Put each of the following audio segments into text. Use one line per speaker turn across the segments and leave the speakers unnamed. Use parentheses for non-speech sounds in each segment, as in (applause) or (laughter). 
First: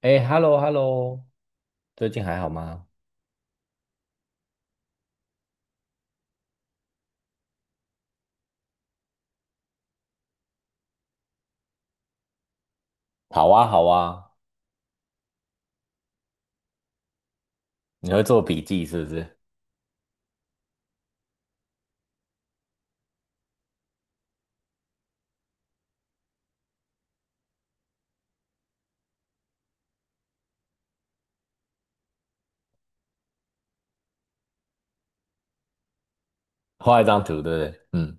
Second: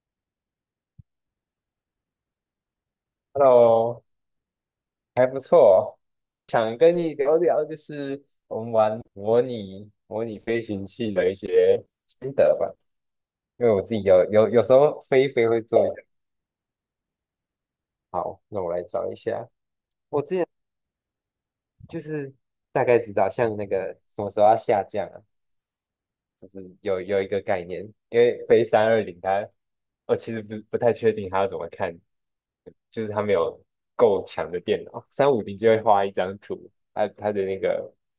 哎，hello hello，最近还好吗？
Hello，还不错，想跟你聊聊，就是我们玩模拟飞行器的一些心得吧。
好
因
啊，
为我
好
自己有
啊，
有有时候飞一飞会做一点。
你会
好，
做
那
笔
我来
记是不
找一
是？
下。我之前就是大概知道，像那个什么时候要下降啊，就是有一个概念。因为飞三二零，它我其实不太确定它要怎么看，就是它没有够强的电脑，三五零就会画一张图，
画一
它
张
它
图，对不
的那
对？
个
嗯，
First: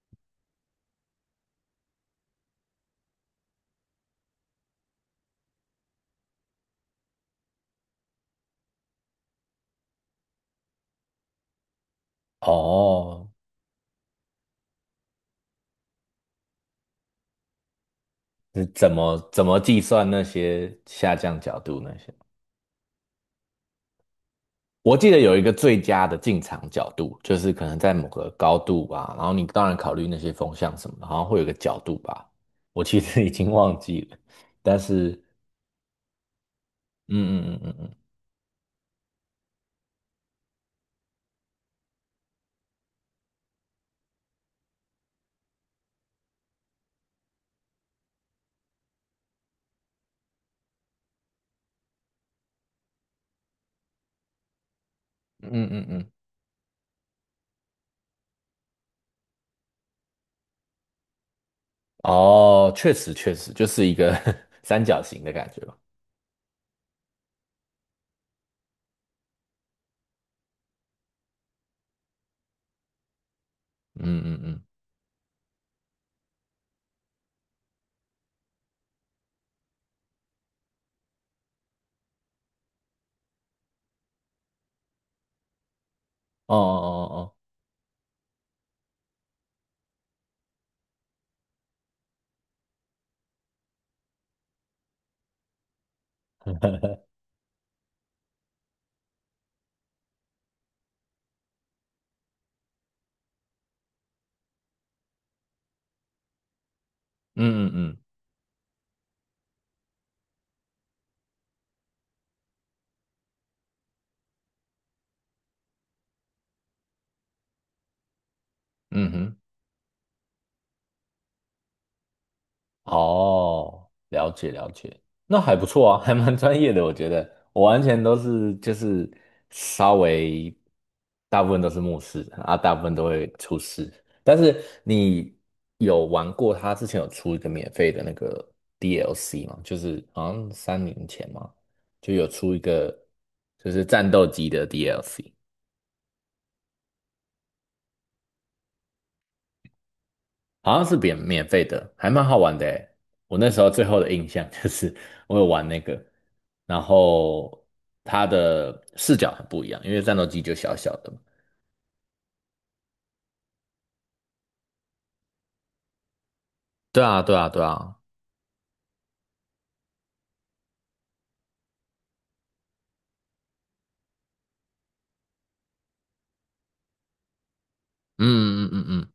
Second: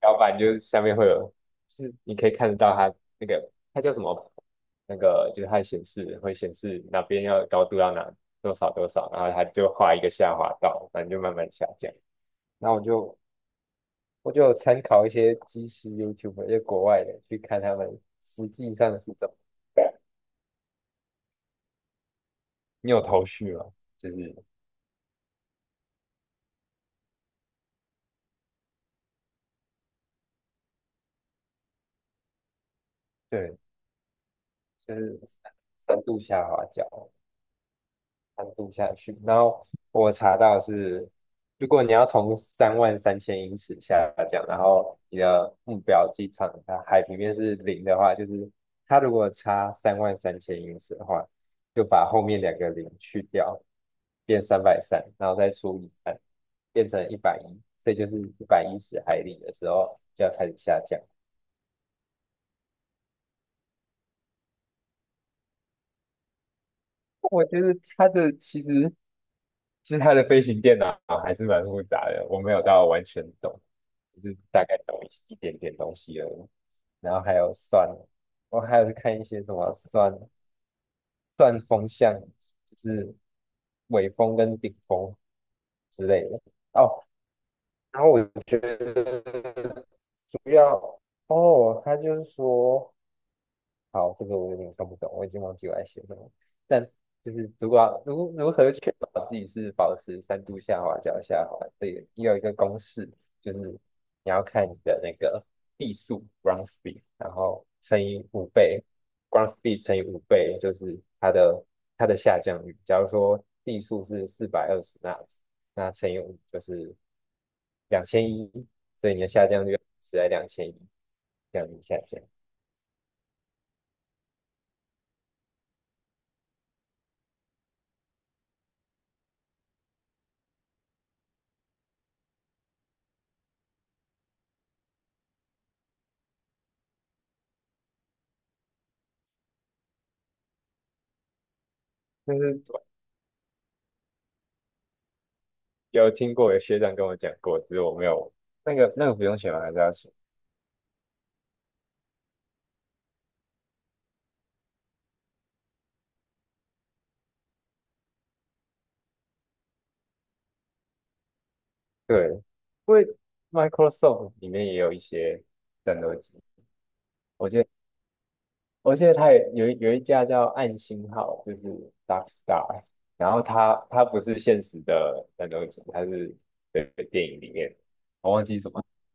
标板就是下面会有，是你可以看得到它那个它叫什么，那个就是它显示会显示哪边要高度要哪多少多少，然后它就画一个下滑道，反正就慢慢下降。那我就
哦，
我就有参考一些即时 YouTube，就国外的去看他们实
是
际
怎
上是
么
怎么。
怎么计算那些下降角度那些？
你有头绪吗？就是
我记得有一个最佳的进场角度，就是可能在某个高度吧，然后你当然考虑那些风向什么的，好像会有个角度吧。我其实 (laughs) 已经
对，
忘记了，但
就
是，
是深度下滑角，
嗯嗯嗯嗯
单度下去。然后我查到是，如果你要从三万三千英尺下降，然后你的目标机场它海平面是零的话，就是它如果差三万三千英尺的话，就把后面两个零去掉，变330，然后
嗯
再
嗯
除
嗯
以
嗯，
三，变成一百一，所以就是110海里的时候就要开始下降。
哦，确实确实就是一个 (laughs) 三角形的感觉吧。
我觉得它的其实它的飞行电脑还是蛮复杂的，我没有到完全懂，就
嗯
是
嗯嗯。
大概懂一点点东西而已。然后还有算，我还有去看一些什么算算风向，就是尾风跟顶风之类的。
哦哦
哦，
哦哦，
然后我觉得主要哦，他就是说。好，这个我有点看不懂，我已经忘记我在写什么。但就是如果要如何确保自己是保持3度下滑、脚下滑，这个也有一个公式，就是你要看你的那个地速 （ground speed），然
嗯
后
嗯嗯
乘以五倍，ground speed 乘以五倍就是它的下降率。假如说地速是420纳兹，那乘以五就是两千一，所
嗯
以你的
哼，
下降率是在两千一，这样子下降。
哦，了解了解，那还不错啊，(laughs) 还蛮专业的，我觉得我完全都是就是稍微大部分都是牧师啊，大部分都会出师。但是你有玩过他之前有出一个免费的那个 DLC 吗？就是好像3年前嘛，就有
就
出一
是
个就是战斗机的 DLC。
有听过，有学长跟我讲过，只是我没有那个不用写吗？还是要写？
好像是免费的，还蛮好玩的诶。我那时候最后的印象 (laughs) 就是我有玩那个，然后它的视角很不一样，因为战斗机就小小的嘛。
对，因为 Microsoft 里面也有一些战斗机，
对啊，对啊，
我记
对
得
啊，
我记得它也有一家叫暗星号，就是 Dark Star，然后它不是现实的战斗机，它是对电影里面，我忘记
嗯嗯
什么
嗯嗯，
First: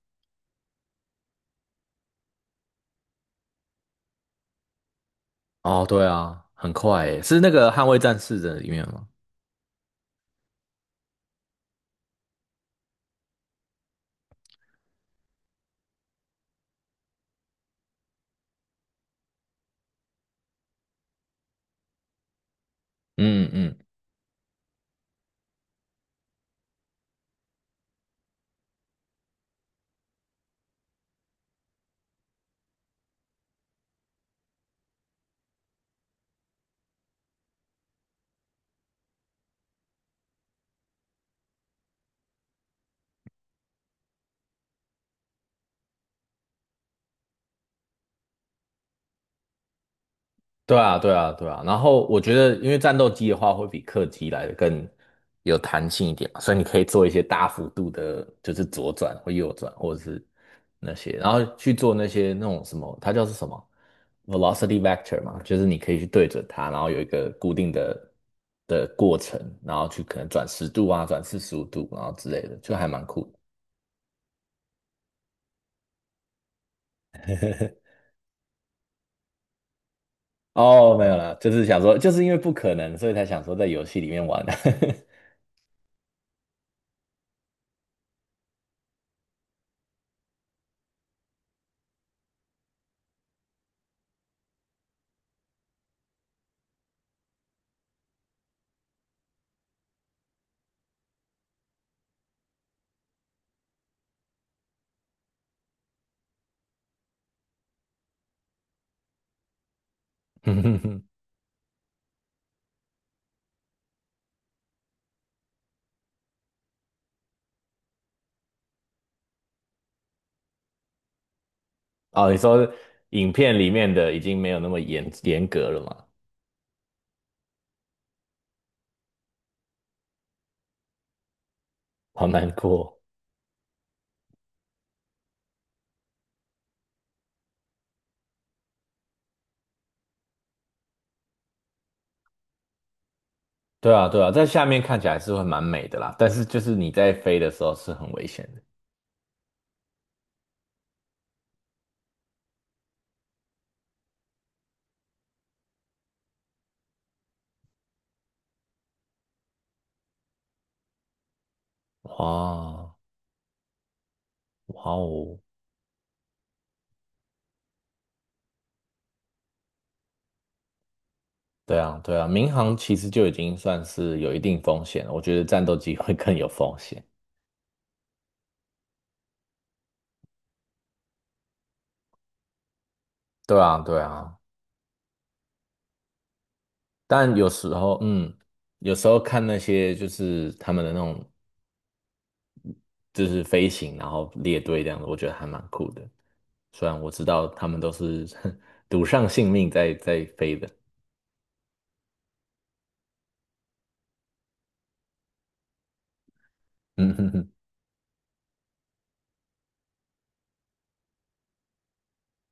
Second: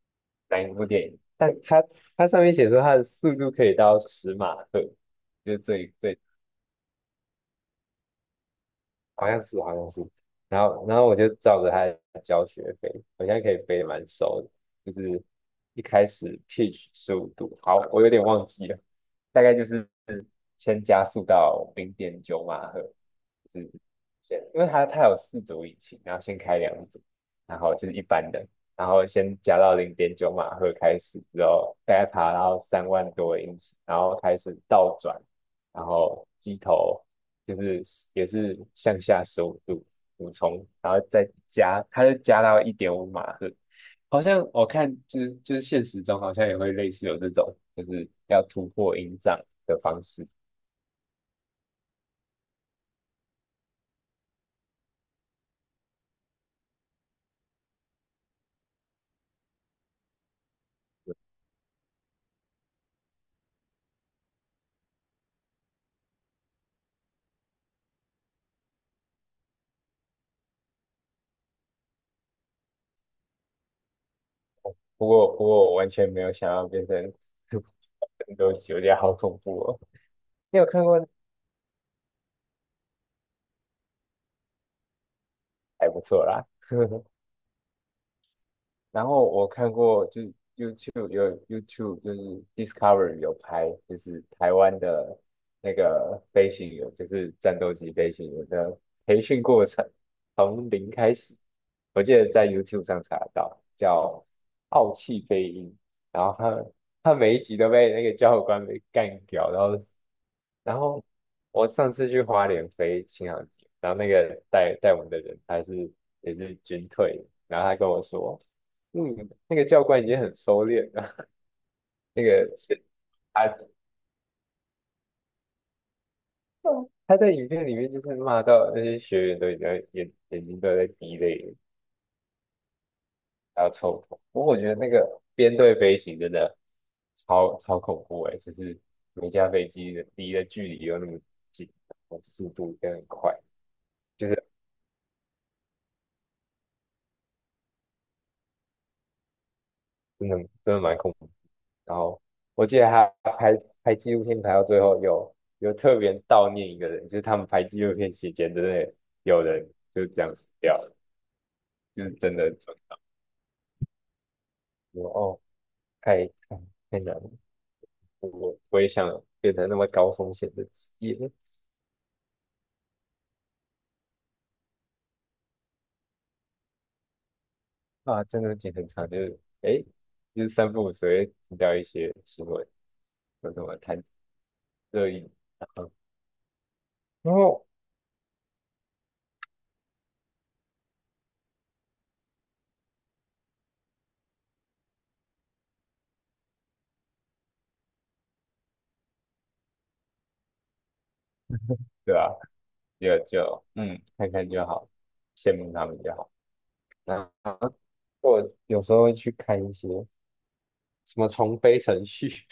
哪一部电影，但它上面写说它的速度可以到10马赫，就是
哦，
最
对
最。
啊，很快诶，是那个《捍卫战士》的里面吗？
好像是好像是，然后我就照着他的教学飞，我现在可以飞得蛮熟的，就是一开始 pitch 十五度，好，我有点忘记了，大概就是先加速到零点九马赫，
嗯
就是
嗯
先，因为它有4组引擎，然后先开2组，然后就是一般的，然后先加到零点九马赫开始之后，大概爬到三万多英尺，然后开始倒转，然后机头就是也是向下十五度俯冲，然后再加，它就加到1.5马赫。好像我看就是现实中好像也会类似有这种，就是要突破音障的方式。
对啊，对啊，对啊。然后我觉得，因为战斗机的话会比客机来的更有弹性一点嘛所以你可以做一些大幅度的，就是左转或右转，或者是那些，然后去做那些那种什么，它叫是什么 velocity vector 嘛，就是你可以去对准它，然后有一个固定的过程，然后去可能转10度啊，转45度，然后之类的，就还蛮酷的。
不过我完全没有想要变成 (laughs) 战斗机，(laughs) 我觉得好恐怖哦。你有看
哦，没
过？
有啦，就是想说，就是因为不可能，所以才想说在游戏里面玩啊。
还不错啦。(laughs) 然后我看过就，有 YouTube 就是 Discovery 有拍，就是台湾的那个飞行员，就是战斗机飞行员的培训过程，从零开始。我记得在 YouTube 上查得到，叫《傲气飞鹰》，然后他每一集都被那个教官给干掉，然后
(laughs)
我上次去花莲飞新航机，然后那个带带我们的人也是军退的然后他跟我说，嗯，那个教官已经很收敛了，(laughs) 那
哦，你
个
说
是
影
他
片里面的已经没有那么严格了嘛？
他在影片里面就是骂到那些学员都已经在眼睛都在滴泪了，
好难过。
还要臭头。不过我觉得那个编队飞行真的超恐怖哎，就是每架飞机的离的距离又那么近，然后速度也很快。
对啊，对
就
啊，
是。
在下面看起来是会蛮美的啦，但是就是你在飞的时候是很危险的。
真的真的蛮恐怖。然后我记得他拍拍纪录片拍到最后有特别悼念一个人，就是他们拍纪录片期间真的有人就是这样死掉了，就是真的准。
哇，哇
我
哦，
哦，太太难了，我也想变成那么高风险的职业
对啊，对啊，民航其实就已经算是有一定风险了，我觉得战斗机会更有风险。
啊，真的剪很长，就是诶，就是三不五时会听到一些新闻，说
对
什么
啊，对
谈
啊，
热议，然后然
但有
后
时候，嗯，有时候看那些就是他们的那种就是飞行，然后列队这样子，我觉得还蛮酷的。虽然我知道他们都是 (laughs) 赌上性命在飞的，
对啊，就看看就好，羡慕他们就好。
(laughs) 嗯
然
哼哼，
后我有时候会去看一些什么重飞程序，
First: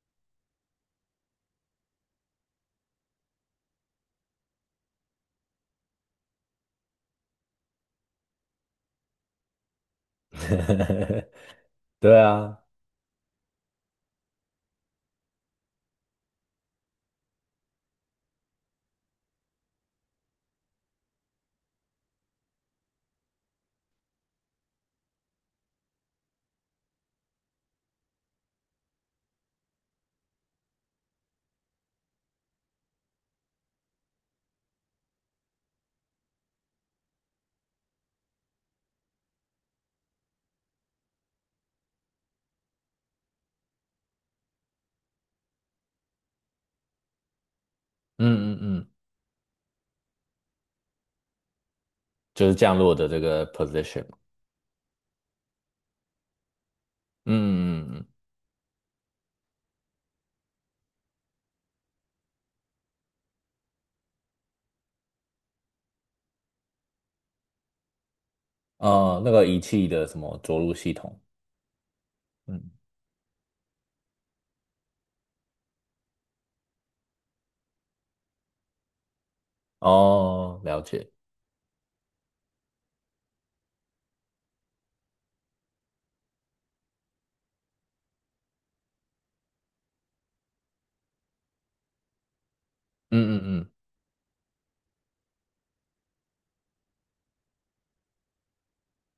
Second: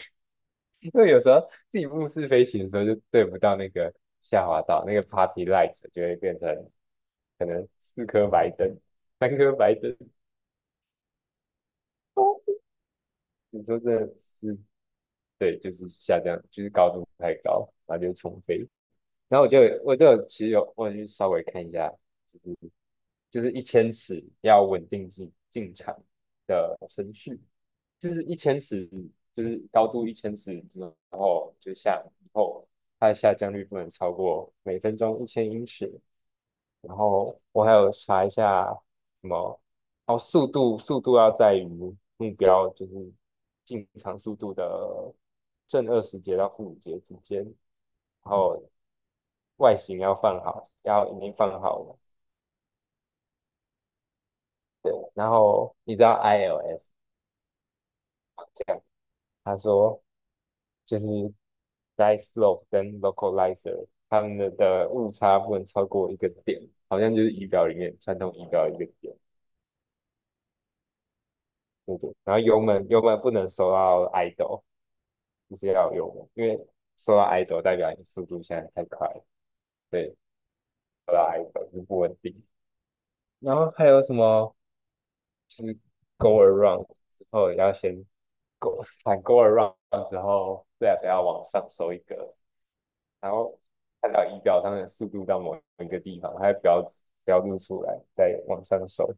(laughs) 因为有时候自己目视飞行的时候就对不到那个下滑道，那个 party light 就会变成可能4颗白灯、(laughs) 3颗白灯。(laughs)
(laughs) 对
哦，
啊，
你说这是对，就是下降，就是高度太高，然后就重飞。然后我就其实我有去稍微看一下，就是。就是一千尺要稳定进场的程序，就是一千尺，就是高度一千尺之后，就下以后它的下降率不能超过每分钟1,000英尺。然后我还有查一下什么，哦，速度要在于目标就是进场速度的+20节到-5节之间，然
嗯嗯
后
嗯，
外形要放好，要已经放好了。
就是降落的这个 position，
对，然后你知道 ILS
嗯嗯嗯，嗯
这样，他说就是 dice slope 跟 localizer 他们的误差不能超过一个点，好像就是仪表里面传统仪表一个点，
哦，那个仪器的什么着陆系统，
对不对。然后油
嗯，
门油门不能收到 idle，就是要有油门，因为收到 idle 代表你速度现在太快了，对，
哦，了解，
收到 idle 就不稳定。然后还有什么就是 go around 之后要先 go around 之后 left 要往上收一个。然
嗯嗯
后
嗯。
看到仪表上的速度到某一个地方，它会标注出来，再往上收，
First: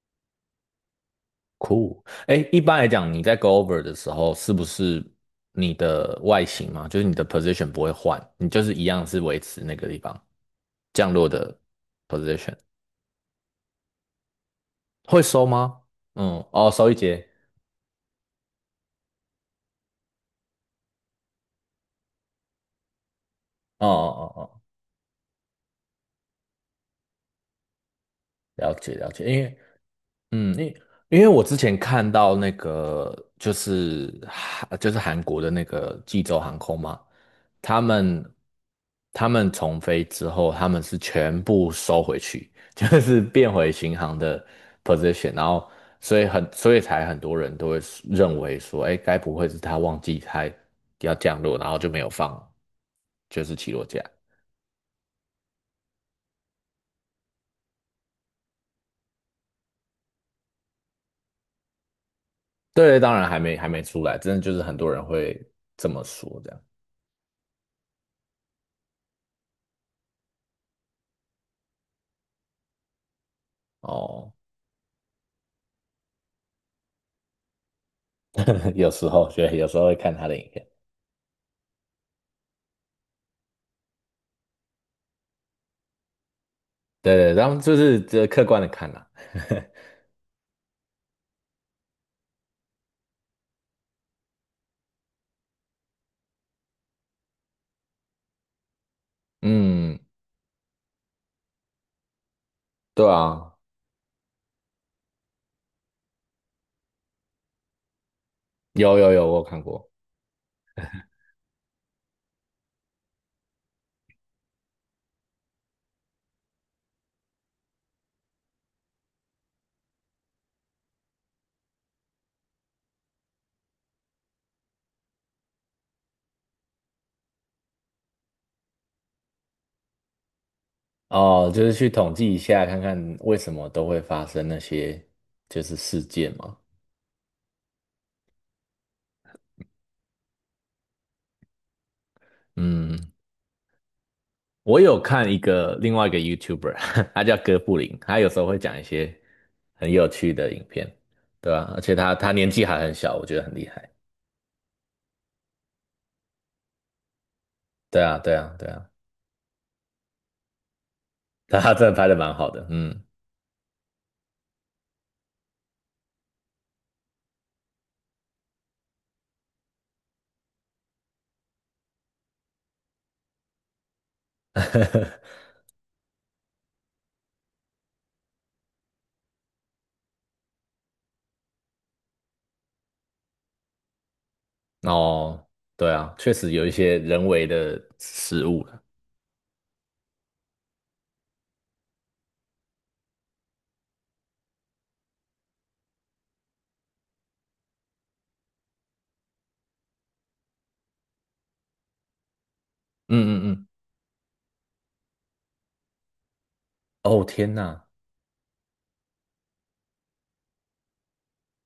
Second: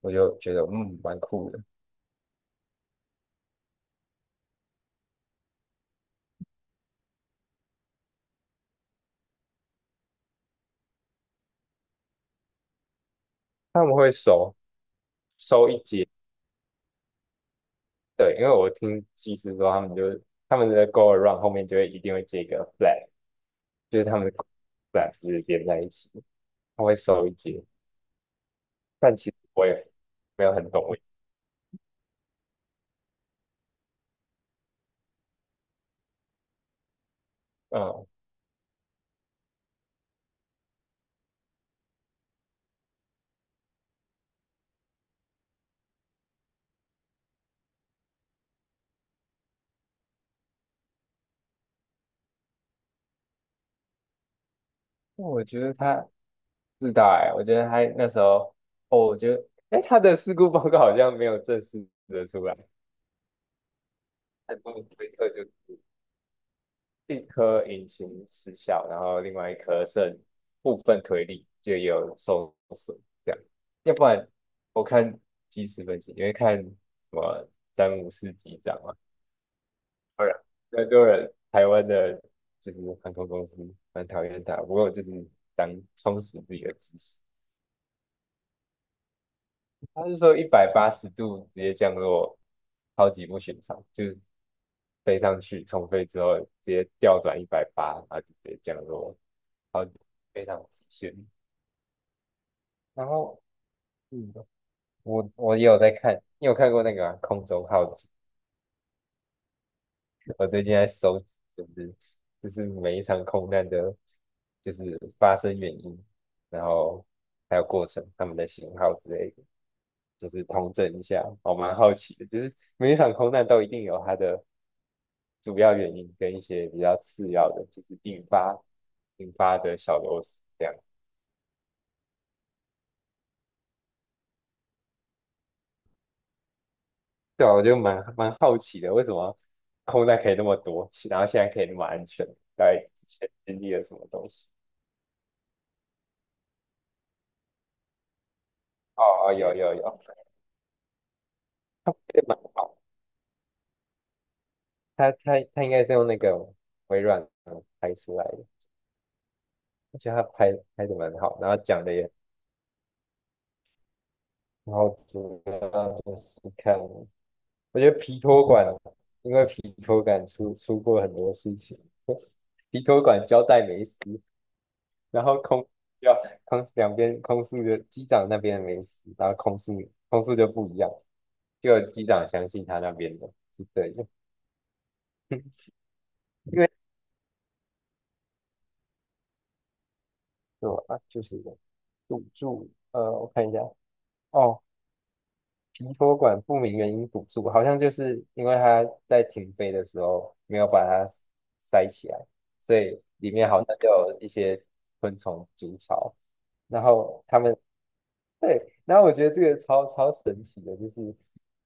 我就觉得嗯蛮酷的。
酷，哎，一般来讲，你在 go over 的时候，是不是你的外形嘛，就是你的 position 不会换，你就是一样是维持那个地方降落的 position，
他们会收
会收
收一
吗？
节，
嗯，哦，收1节，
对，因为我听技师说他们的 go around 后面就会一定会接一个 flag，
哦
就是他们
哦
的
哦哦，
flag 就是连在一起，他会收一节，
了解了
但
解，
其实
因为
我也没有
嗯，因
很懂为什
因为我之前看到那个就是韩国的那个济州航空嘛，
么
他们他们重飞之后，他们是全部收回去，(laughs) 就是变回新航的 position，然后所以才很多人都会认为说，哎，该不会是他忘记他要降落，然后就没有放就是起落架？
那我觉得他是大哎，我觉得他那时候哦，我觉得哎他的事故报告好像没有正式的出来。
对，当然还没出来，真的就
初
是很
步
多人
推测
会
就
这么说这样。
一颗引擎失效，然后另外一颗剩部分推力就也有受损，这样。要不然
哦，
我看即时分析，因为看什么詹姆斯机
(laughs)
长嘛，
有时候会看他
当
的
然
影片，
很多人台湾的就是航空公司蛮讨厌他，不过就是当充实自己的知
对
识。
对，然后就是这客观的看啦、
他是说180度直接降落，超级不寻常，就是飞上去重飞之后直接调转一百八，然后就直接降落。
(laughs)
好，
嗯，
非常极限。
对
然后，
啊，
嗯，我也有在看，你有看过那个啊空中浩劫》？
有有有，我有看过
我最近在收集，就是每一场空难的，就是发生原因，然后还有过程，他们的型号之类的，就是通整一下。我蛮好奇的，就是每一场空难都一定有它的主要原因跟一些比较次要的，就是引发的小螺丝这样。
哦，就是去统计一下，看看为什么都会发生那些就是事件嘛。
对啊，我就蛮好奇的，为什么空难可以那么多，然后现在可以那么安全？在之
嗯，
前经历了什么东西？
我有看一个另外一个 YouTuber，(laughs) 他叫哥布林，他有时候会讲一
哦
些
哦，有有
很
有，
有趣的影片，对啊，而
它
且
拍
他
的
他
蛮
年纪
好，
还很小，我觉得很厉害。
他应该是用那个微软拍
对
出
啊，
来
对
的，
啊，对啊，
我觉得它拍的蛮好，然后
他
讲
真的
的
拍
也，
的蛮好的，嗯。
然后主要就是看，我觉得皮托管，因为皮托管出过很多事情，(laughs) 皮托管交代没死，然
(laughs)
后就空两边空速的机长那边没死，然后空速就不一样，就机长相信他那边的是 (laughs) 对的，
哦，
(laughs)
对啊，确实
因
有一
为
些人为的失误了。
什么啊？就是赌注，我看一下，哦，皮托管不明原因堵住，好像就是因为他在停飞的时候没有把它塞起来，所以里
嗯
面好
嗯
像就有一些昆虫筑巢，然
嗯，
后
哦
他
天
们
哪，
(laughs) 对，然后我觉得这个超神奇的，就是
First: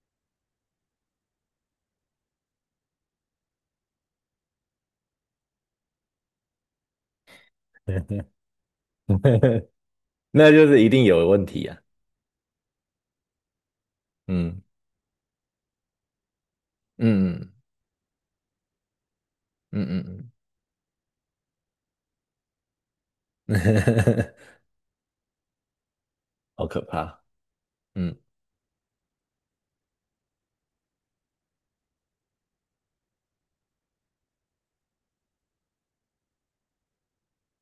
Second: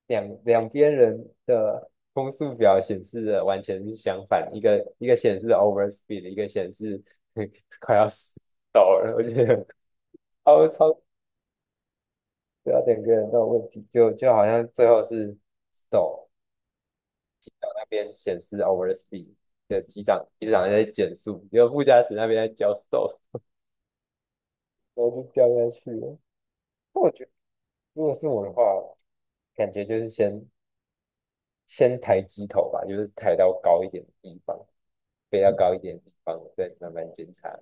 两边人的攻速表显示的完全是相反，一个一个显示 overspeed，一个显示 (laughs) 快要死到了，我觉得
(laughs) 那就
超
是一
超
定有问题啊。
对啊，两个人都有问题，就好
嗯
像最后是 stall
嗯嗯
那边显示 overspeed 的机长
嗯
机长在减速，然后副驾驶那边在教 stall，
嗯，嗯 (laughs)
然后就掉下去了。
好可
那我
怕。
觉得如果
嗯，
是我的话，感觉就是先。先抬机头吧，就是抬到高一点的地方，飞到高一点的地方，再慢慢检查。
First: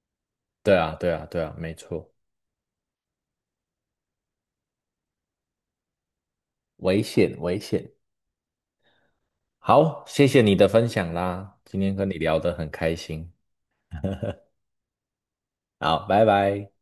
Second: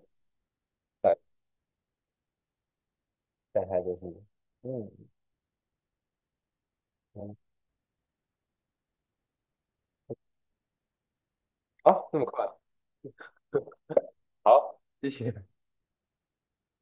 对啊对
但
啊对啊，没错，
但它就是，嗯
危险危险。好，谢谢你的分享啦，今
好，
天跟
哦
你
那么
聊
快，
得很开心。
(laughs) 好，谢谢。
好，拜拜。